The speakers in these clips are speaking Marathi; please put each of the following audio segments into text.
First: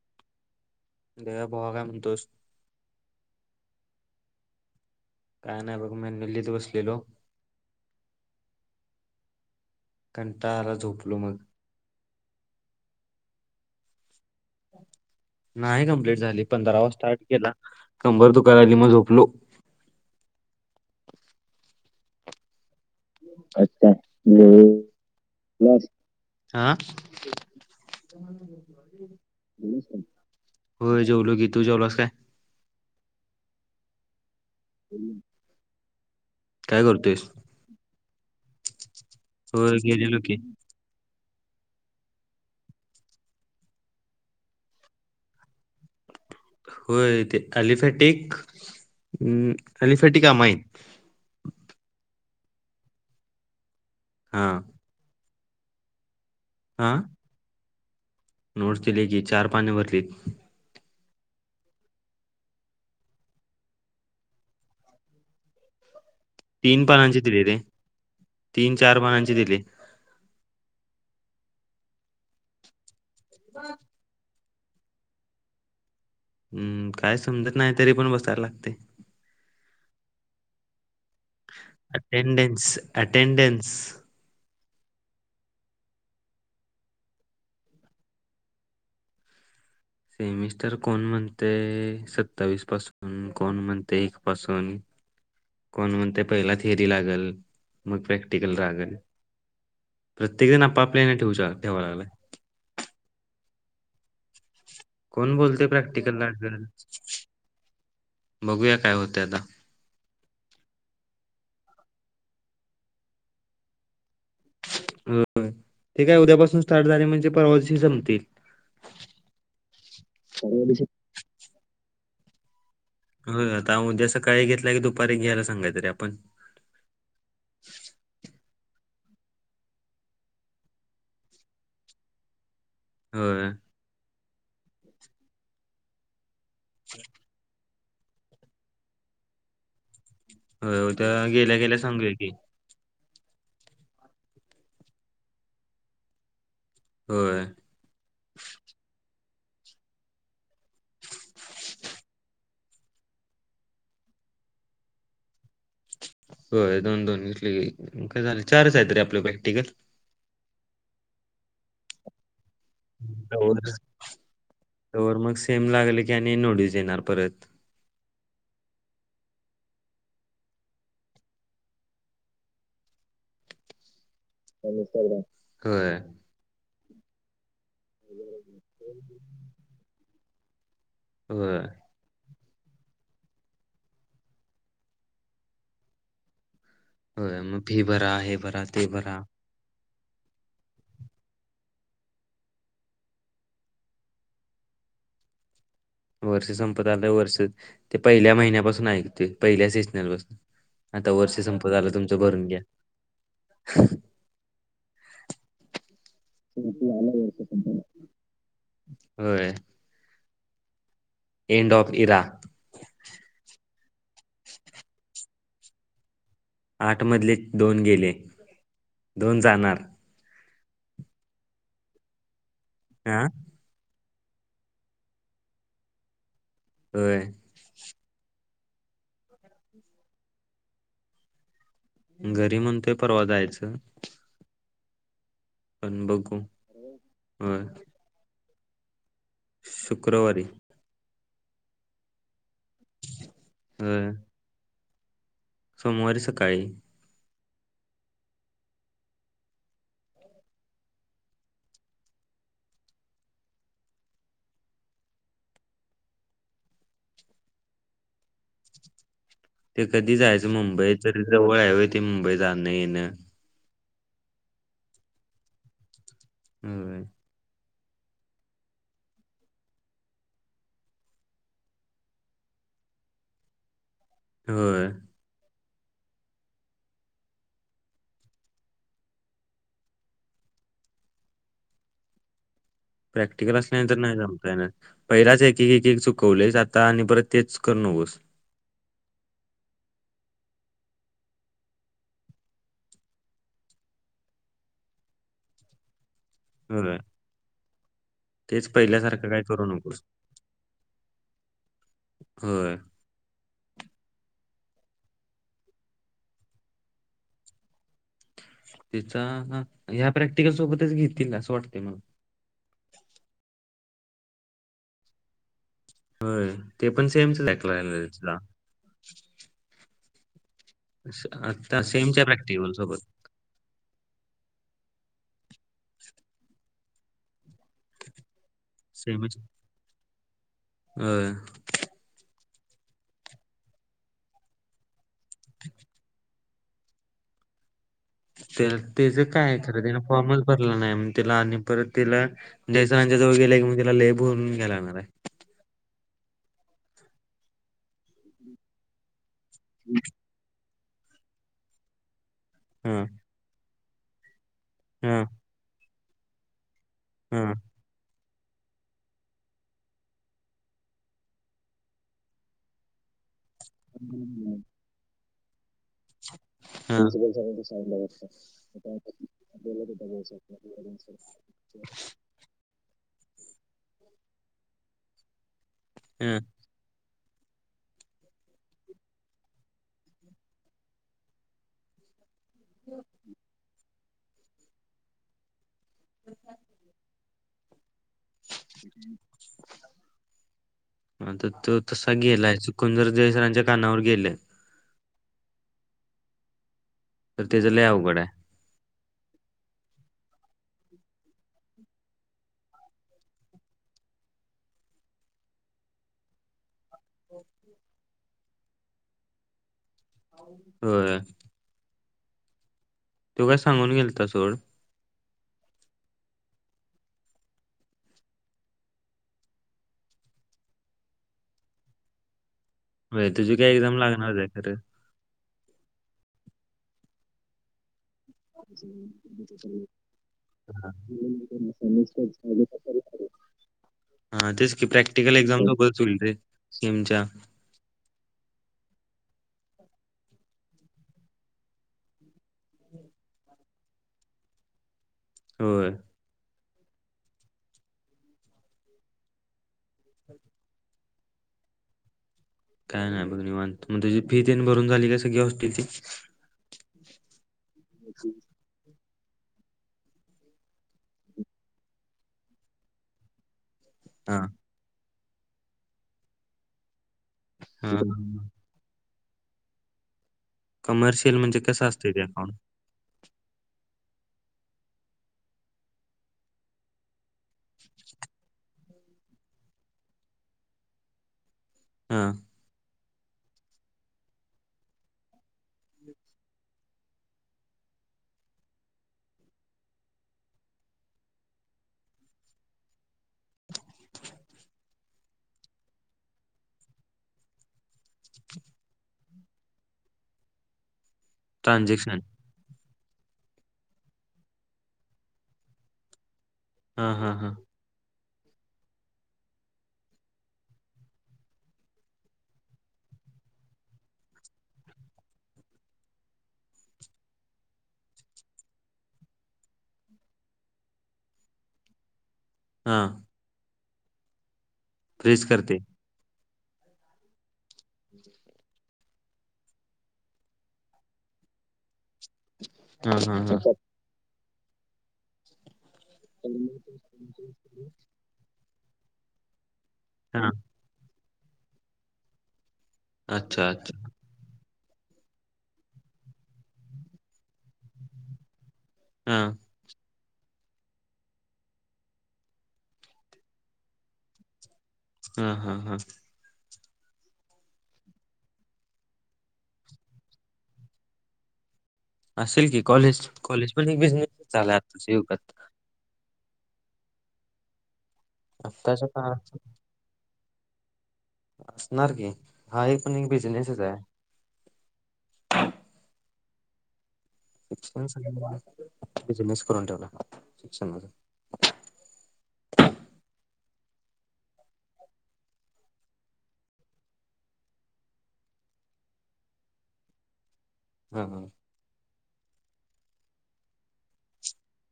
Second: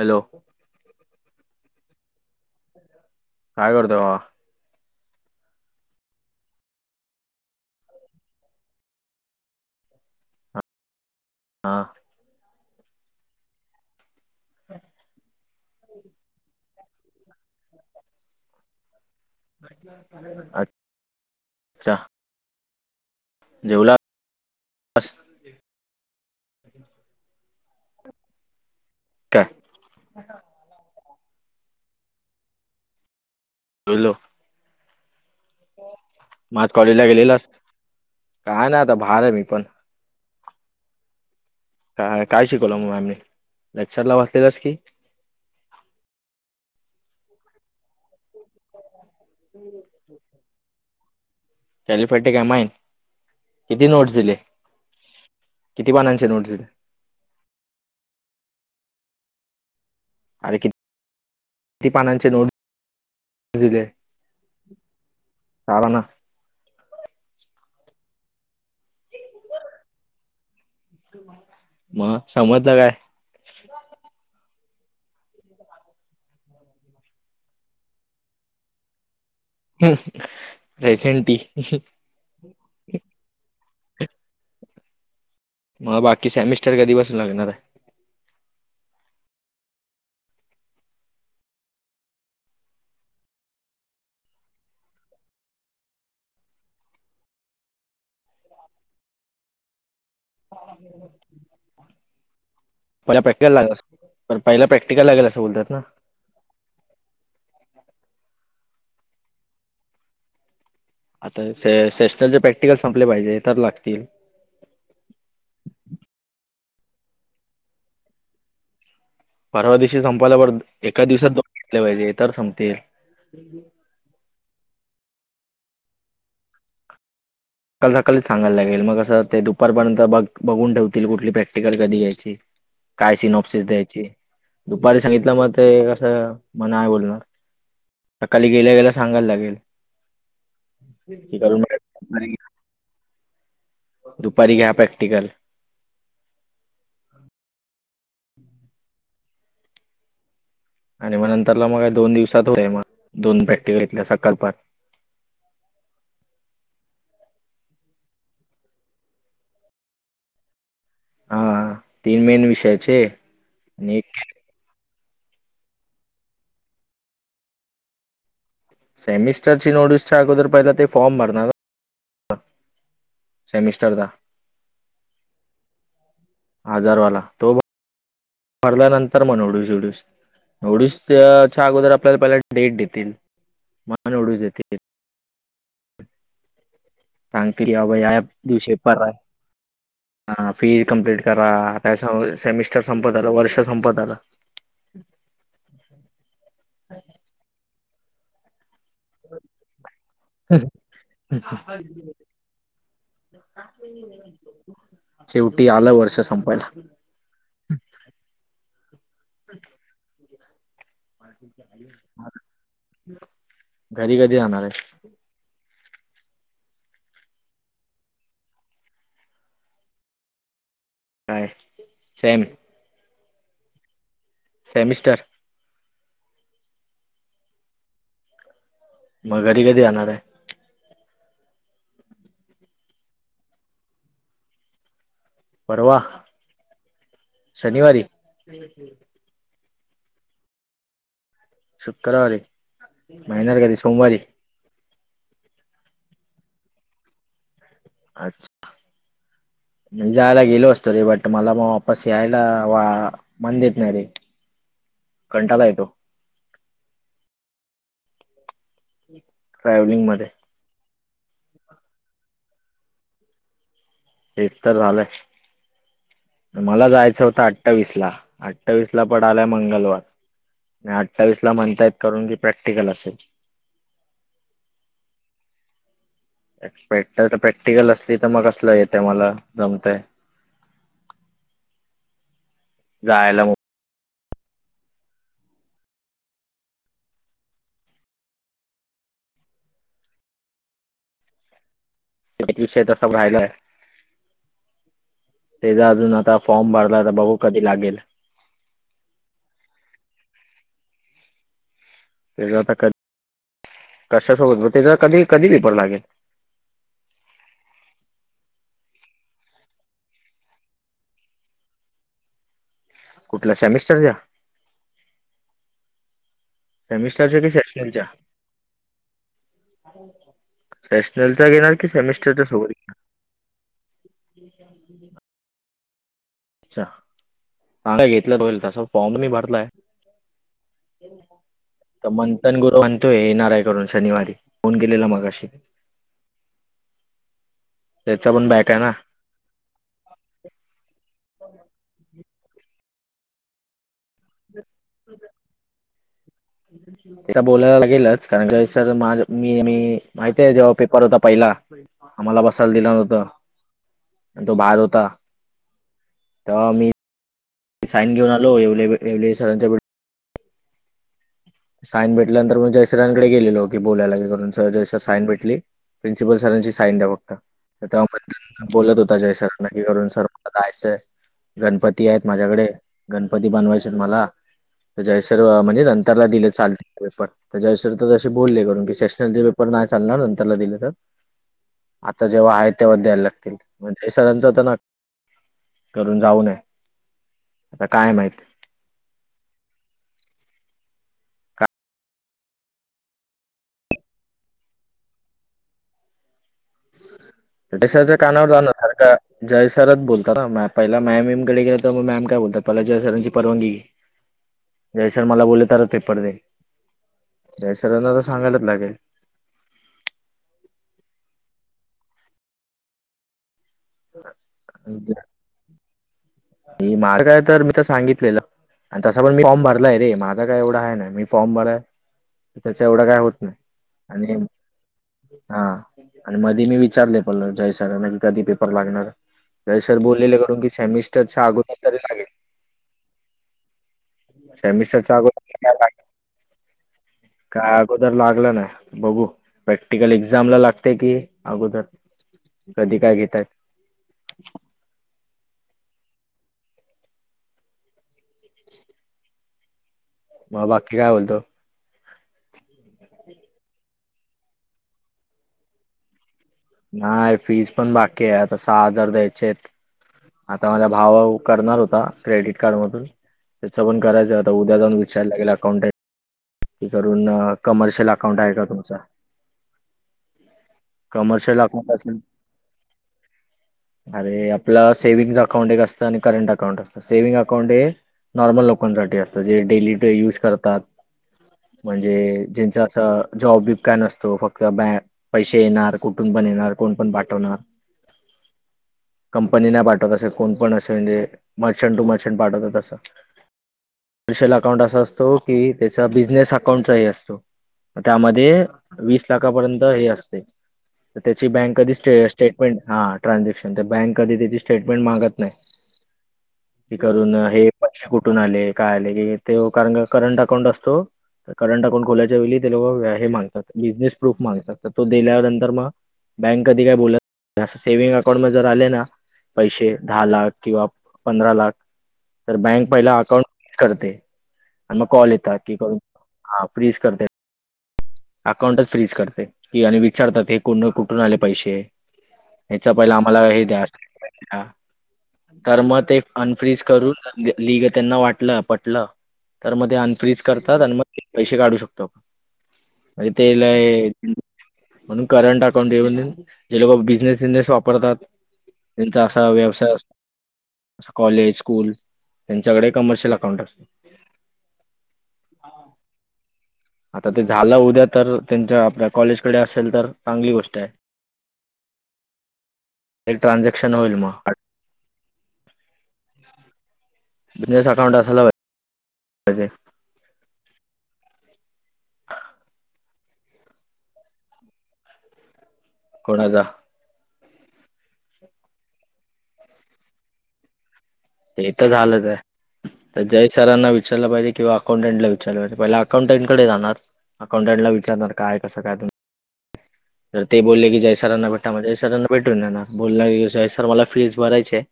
हॅलो! दया भावा काय म्हंतोष? काय करतोय भावा? काय नाही बघ मी ल्लीत बसलेलो. कंटाळा आला झोपलो मग. हां. नाही कमप्लीट झाली पंधरावा स्टार्ट केला कंबर दुकाली मग झोपलो. अच च्छा. [unintelligible] यश हा. काय होय, जेवलो की तू जेवलोस काय? जेवलो. [inaudible] मग आज काय कॉलेजला करतोयस गेलेलंस? काय नाही आता भार आहे मी पण. येजो लोकी काय, काय शिकवलं मग मॅमनी लेक्चरला बसलेलास की? होय ते aliphatic, aliphatic amine. Aliphatic amine किती नोट्स दिले हा किती पानांचे नोट्स दिले? हा.. नोट्स दिले की चार पान भरलीत. अरे किती, किती पानांचे नोट्स दिले? चार ना. तीन पानांचे दिले रे तीन, चार पानांचे दिले. मग समजलं काय? बग. हम्म काय समजत नाही तरी पण बसायला लागतय. हम्म हाय सेंट अटेडेन्स, अटेडेन्स मग बाकी सेमिस्टर कधी पासन लागणार आहे? सेमिस्टर कोण म्हणते सत्तावीस पासून, कोण म्हणते एक पासून कोण म्हणतय पहिला थिअरी लागल मग प्रॅक्टिकल लागल. प्रत्येक जण आप आपल्यान ठेवू ठेवा लागलाय. पहिला प्रॅक्टिकल लागस पहिला प्रॅक् कोण बोलते प्रॅक्टिकल लागल? बघूया काय होते आता. आता स सेशनल प्रॅक्टिकल संपले पाहिजे तर लागतील. अ ते काय उद्यापासून स्टार्ट झाले म्हणजे परवानशी जमतील. परवा दिवशी संपायला बरं होय एका दिवसात दोन झाले पाहिजे तर संपतील. हो आता उद्या सकाळी घेतला की दुपारी घ्यायला सांगायच रे आपण. काल सकाळीच सांगाय लागेल मग असं ते दुपारपर्यंत बघ बघून ठेवतील कुठली प्रॅक्टिकल कधी घ्यायची. काय सि होय नॉपसिस द्यायची दुपारी सांगितलं मग ते कसं म नाय बोलणार सकाळी गेल्या, गेल्या सांगायला लागेल. होय उद्या ते गेल्या करून गेल्या सांगूया की दुपारी घ्या प्रॅक्टिकल. होय. आणि म नतंरला दोन दिवसात होतय मग दोन प्रॅक्टिकल घेतल्या सकाळ पण. होय दोन, दोन घेतले की, काय झालं चारच आहेत रे आपले पॅक्टिकल. हा तीन मेन विषय आहेत. तवर मग सेम लागले की आणि नोटीस येणार परत. सेमिस्टर ची नोटसच्या अगोदर पहिला ते फॉर्म भरणार सेमिस्टरदा सेमिस्टरला होय. आजारवाला तो भरल्यानंतर मग ओवढीस, ओवढीस, ओवढीस. होय च्या अगोदर आपल्याला पहिला डेट देतील मग नोटिस देतील. होय मग सांगतील [unintelligible] फी भरा या हे भरा दिवशी ते परत. भरा हा फी कम्प्लीट करा. त्या सेमिस्टर संपत आलं. वर्ष संपत आलं. वर्ष संपत आलं वर्ष. ते पहिल्या महिन्यापासून ऐक पहिल्या सिजनल पसून. आता वर्ष संपत आल तुमचं. भरून घ्या. शेवटी आलं वर्ष संपायला. होय. एंड ऑफ इरा घरी कधी जाणारे? आठ मधले दोन गेले. दोन जाणार. काय? सेम. ह. सेमिस्टर. होय. म घरी कधी जाणारे? घरी म्हणतोय परवा जायचं. परवा पण बघू. होय शनिवारी. शुक्रवारी. शुक्रवारी म येनार कधी होय सोमवारी. सोमवारी सकाळी. अच्छा. म जायला गेलो असतो रे. बट मला म वापस यायला वा मन देत नायरे. कंटाला येतो. ते ट्रॅव्हलिंग कधी मध्ये जायचं मुंबईच. ते जवळ आहे व्हय ते मुंबई जाणं येणं. हेच तर झालंय. मला होय जायचं होतं अठ अठ्ठावीस ला. अठ्ठावीस ला पडालाय मंगलवार. अठ्ठावीस ला म्हणतायेत. करून की प्रॅक्टिकल असेल‌. होय. पॅक्ट तर प्रॅक्टिकल असली तर मग कसलं येतय. मला जमतंय. जायला प्रॅक्टिकल अस नाही तर नाही जमता येनार. पहिलाच एक एक एक चुकवलेयस. आता आणि परत तेच करू नकोस. एक विषय तसा राहिलाय. तेचा अजून आता फॉर्म होय भरला आता बघू कधी लागेल. तेच पहिल्यासारखं काय करू नकोस. तेच आता होय कधी, कशा सोबत तेचा कधी कधी रिपोर्ट लागेल. तिचा, ह्या प्रॅक्टिकल सोबतच घेतील असं वाटते मला. कुठल्या सेमिस्टरच्या. होय ते पण सेमच सेमिस्टरच्या कि सेशनलच्या [unintelligible] श- सेशनलचा घेणार आता कि, सेमच्या सेमिस्टरच्या प्रॅक्टिकल सोबतीक. सोबत [inaudible] अच्छा. चांगला घेतला पाहिजे. तसा फॉर्म मी सेमच भरलाय. होय तर मंथन गुरु म्हणतोय. येणारये घरून शनिवारी. फोन केलेला मघा. [inaudible] त्याचा पण बॅक आहे ना त्याच काये खरं. त्याने फॉर्मच भरला नाही मग त्याला आणि परत तिला जय सरांच्या जवळ गेले की, मग तिला लई बोलून घ्यावं लागणारे. तिला बोलायला लागेलच. कारण जय सर माझ मी मी माहिते जेव्हा पेपर होता पहिला. आम्हाला बसायला दिला हा नव्हत. तो बाहेरं होतां हा तेंव्हा मी हम्मं साईन घेऊंन आलो येवले सरांच्या साईन भेटल्यानंतर मंग जय सरांकडे गेलेलो की बोलायंला जय सरं की साईन भेटली. प्रिन्सिपल सरांची साईन हा द्यां फक्तं तरं तेंव्हा मंथन बोलतं होतां जय सरांना की घरूंन सरं जायाचं गणपती आहेतं. माझ्यांकडे गणपती बनवायचे मलां मंग जय सरं म्हणे नंतरला हा दिलेतं चालेल पेपर पणं जय सरं तरं तसं बोलले घरूंन की सेशनल पेपर नाहीं चालणारं नंतरन दिलं तरं आंता जेंव्हा आहे तेंव्हा द्यांयला लागतील हे सरांचं तरं ना करूंन जाऊं नये आंता कायं माहिती [inaudible] [unintelligible] हां तरं तो तसां गेलांय चुकूंन जरं जय सरांच्या कानांवर गेलंय. तर त्याच लय जय सरांच्या अवघड आहे. कानांवर जाणंर सारखं जय सरंच बोलतात नां पहिला मॅमकडे गेलं तरं मंग मॅम कायं बोलतात पहिला जय सरांची परवानगी घे जय सरं मलां बोलले तरचं पेपर दे. जय सरांना तरं सांगायंलाच लागेल. होयं. तूं कां सांगून गेलतां सोहंळ हो ते ही मार्ग आहे तरं मी तरं सांगितलेलं आणि तसां मी फॉर्म भरलांय रे मांझ कायं एवढां आहे नां मी फॉर्म भरलां. त्यांच्या एवढं कायं होय होतं नाहीं तुझी काय एक्झाम लागणारच आणि आहे खरं हां आणि मध्यें मी विचारले पणं जय सरांना कधीं पेपर काढणारं तरी सरं बोललेले कि समीटर हां तेचं की सेमिस्टरचा प्रॅक्टिकल एक्झांम्स बरंच उल ते टीमच्यां कायं अगोदर लागलं नांय बघूं प्रॅक्टिकल एक्झांम लां लागते की अगोदर कधीं कायं घेतंय होयं [unintelligible] ह मंग बाकी कायं बोलतो. कायं नाहीं बघं निवांत मंग तुंझी फी देऊंन भरूंन झालीं कां सगळीं व्यवस्थित नाहीं फीस पणं बाकी आहे आंता सहां हजांर द्यांयचे आहेतं आंता मांझा भाव करणारं होतां क्रेडिट कार्डमधूंन त्याचं पणं करायचं हा होतां उद्यां जाऊं विचांरा लागेल अकाउंटला कं करूंन हा कमर्शियल अकाउंट आहे कां तुमचं कमर्शियल म्हणजे कसं असतं असेल ते अकाउंट [unintelligible] अरे आपलं सेविंग अकाउंट एक असतं आणि करंट अकाउंट एक असतं सेव्हिंग अकाउंट हे नॉर्मल लोकांसाठी असतं जे डेली यूंज करतानत. म्हणजे हा ज्यांचं असं जॉब बिंब कांहीं नसतो फक्तं बॅग पैसे येणारं कुंठून पण येणारं कोणं पणं पाठवणांर [unintelligible] कंपनी नाहीं पाठवंत असे कोणं पणं असे म्हणजे मर्चंट टूं मर्चं पाठवतांत असं कमर्शिल अकाउंट असां असतो की त्यांचा बिझनेस अकाउंट नाहीं असतों. त्यामध्ये वीस लाखापर्यंत हे असते तर त्याची बँक कधी स्टे ट्रान्झॅक्शन स्टेटमेंट हा ट्रान्झॅक्शन तर बँक कधी त्याची स्टेटमेंट मागत नाही. ते हा हा करून हा हे पैसे कुठून आले काय आले की ते कारण करंट अकाउंट असतो. करंट अकाउंट खोल्याच्या वेळी ते लोक हे मागतात बिझनेस प्रूफ मागतात तो दिल्यानंतर मग बँक कधी काय बोलत अस सेव्हंग अकाउंट मध्ये जर आलेना पैसे दहा लाख किंवा पंधरा लाख तर बँक हा पहिला अकाउंट फ्रिज करते आणि मग कॉल फ्रीज येतात की करते करून हा फ्रीज करते. अकाउंटच फ्रीज करते की आणि विचारतात हे कोण कुठून आले पैसे? याच्या पहिले हा हा आम्हाला हे हा द्या तर मग ते अनफ्र्रीज करून लिग त्यांना वाटलं पटलं तर मग ते फ्रीज हा करतात आणि मग पैसे काढू शकतो आपण म्हणजे तेला अच्छा अच्छा म्हणून करंट अकाउंट म्हणून जे लोक बिझनेस अकाउंट वापरतात. त्यांचा हा असा व्यवसाय असतो. कॉलेज, स्कूल त्यांच्याकडे कमर्शियल अकाउंट असतो. हा हा हा. आता ते झालं उद्या तर त्यांच्या आपल्या कॉलेजकडे असेल तर चांगली गोष्ट आहे. असेल की कॉलेज, एक कॉलेज पण ट्रान्झॅक्शन एक होईल मग बिझनेस झाला त युगात बिझनेस अकाउंट असायला आताच्या काळात पाहिजे असणार की हा एक पण एक बिझनेसच आहे. कोणाचा? शिक्षण बिजनेस करून ठेवला शिक्षणाचा. ते तर झालंच आहे. तर जय सरांना विचारलं पाहिजे किंवा अकाउंटंला विचारलं पाहिजे पहिला अकाउंटंन कडे जाणार अकाउंटंटला विचारणार काय कसं काय तर ते बोलले की जय हा सरांना सरांना भेटून जाणार बोलला सर मला फीस भरायची आहे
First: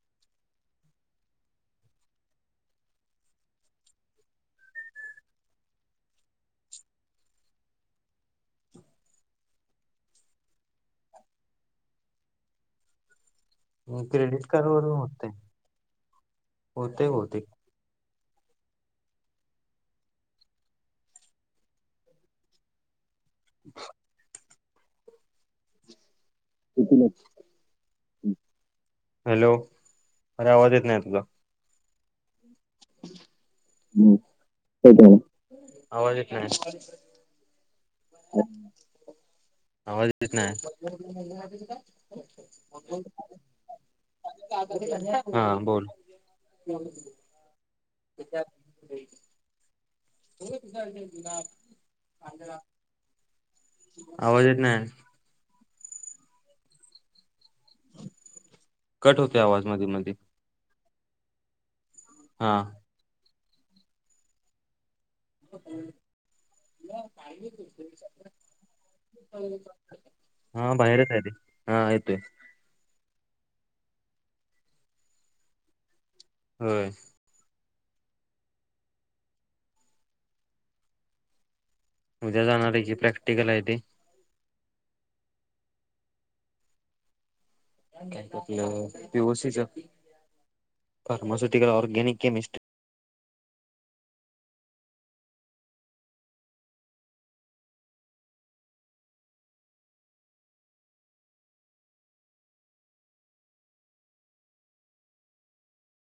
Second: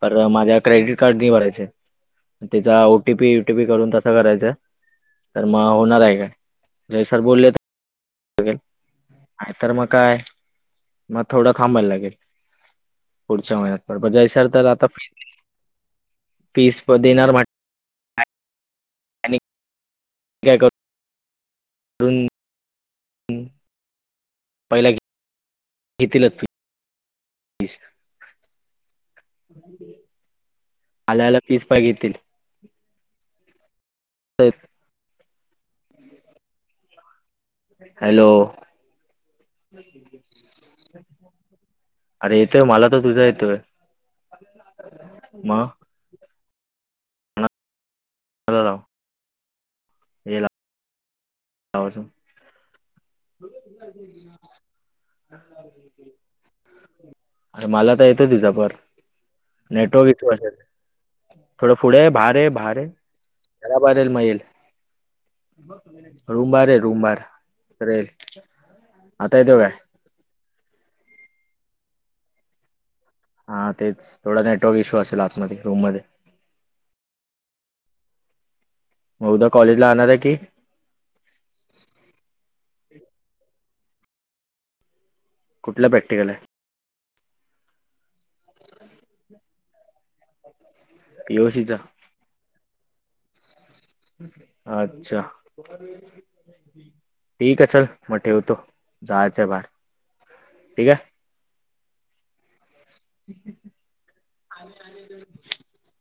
पर्वा माझ्या क्रेडिट कार्ड नि भरायचे त्याचा ओटीपी युटीपी करून तसं करायच. तर मग होणार आहे काय ते सर बोलले नाही तर मग काय मग थोडं थांबायल लागेल. पुढच्या महिन्यात परत हा म क्रेडिट जयसल तर कार्ड आता वरून होतय फिस प होतय देणार बहुतेक वाटतं आणि काय करून [inaudible] ब [inaudible] पहिला घे त [inaudible] घेतीलच. हॅलो, अरे आवाज येत नाही तुझा. फिस काय घेतील? हम्म. ते [inaudible] काय झाल? आवाज येत नाही. हॅलो. आवाज येत नाही. अरे येतोय मला तर तुझा येतोय हा मग बोल. हो [inaudible] हो तुझ तु [inaudible] आवश [inaudible] आवाज येत नाही अरे मलां तरं येतो तीचां फोन कट होतोय आवाज मध्ये नेटवर्क मध्ये ईशू असेल थोडं पुढें ये भांयर हा भांयर घरांबाहेर मं येईल रूंमबाहेर ये रूंमबारेल आंता येतो कायं हां बाहेर ये डायरेक्ट कांये हां येतो आहे हां तेचं थोडां नेटवर्क इश्यूं असेंल आंतमध्यें रूंम मध्यें होयं मंग उद्यां कॉलेज लां आणांर आहे की उद्यां जाणारं आहे की प्रॅक्टिकल आहे ते कुठलं प्रॅक्टिकल आहे आपलं पीओसी पी ओ सी चा. फार्मास्युटिकल ऑर्गॅनिक केमिस्ट अच्छा ठींक आहे चलं मंग ठेवतो जायचं आहे बाहेर ठीकं आहे [unintelligible]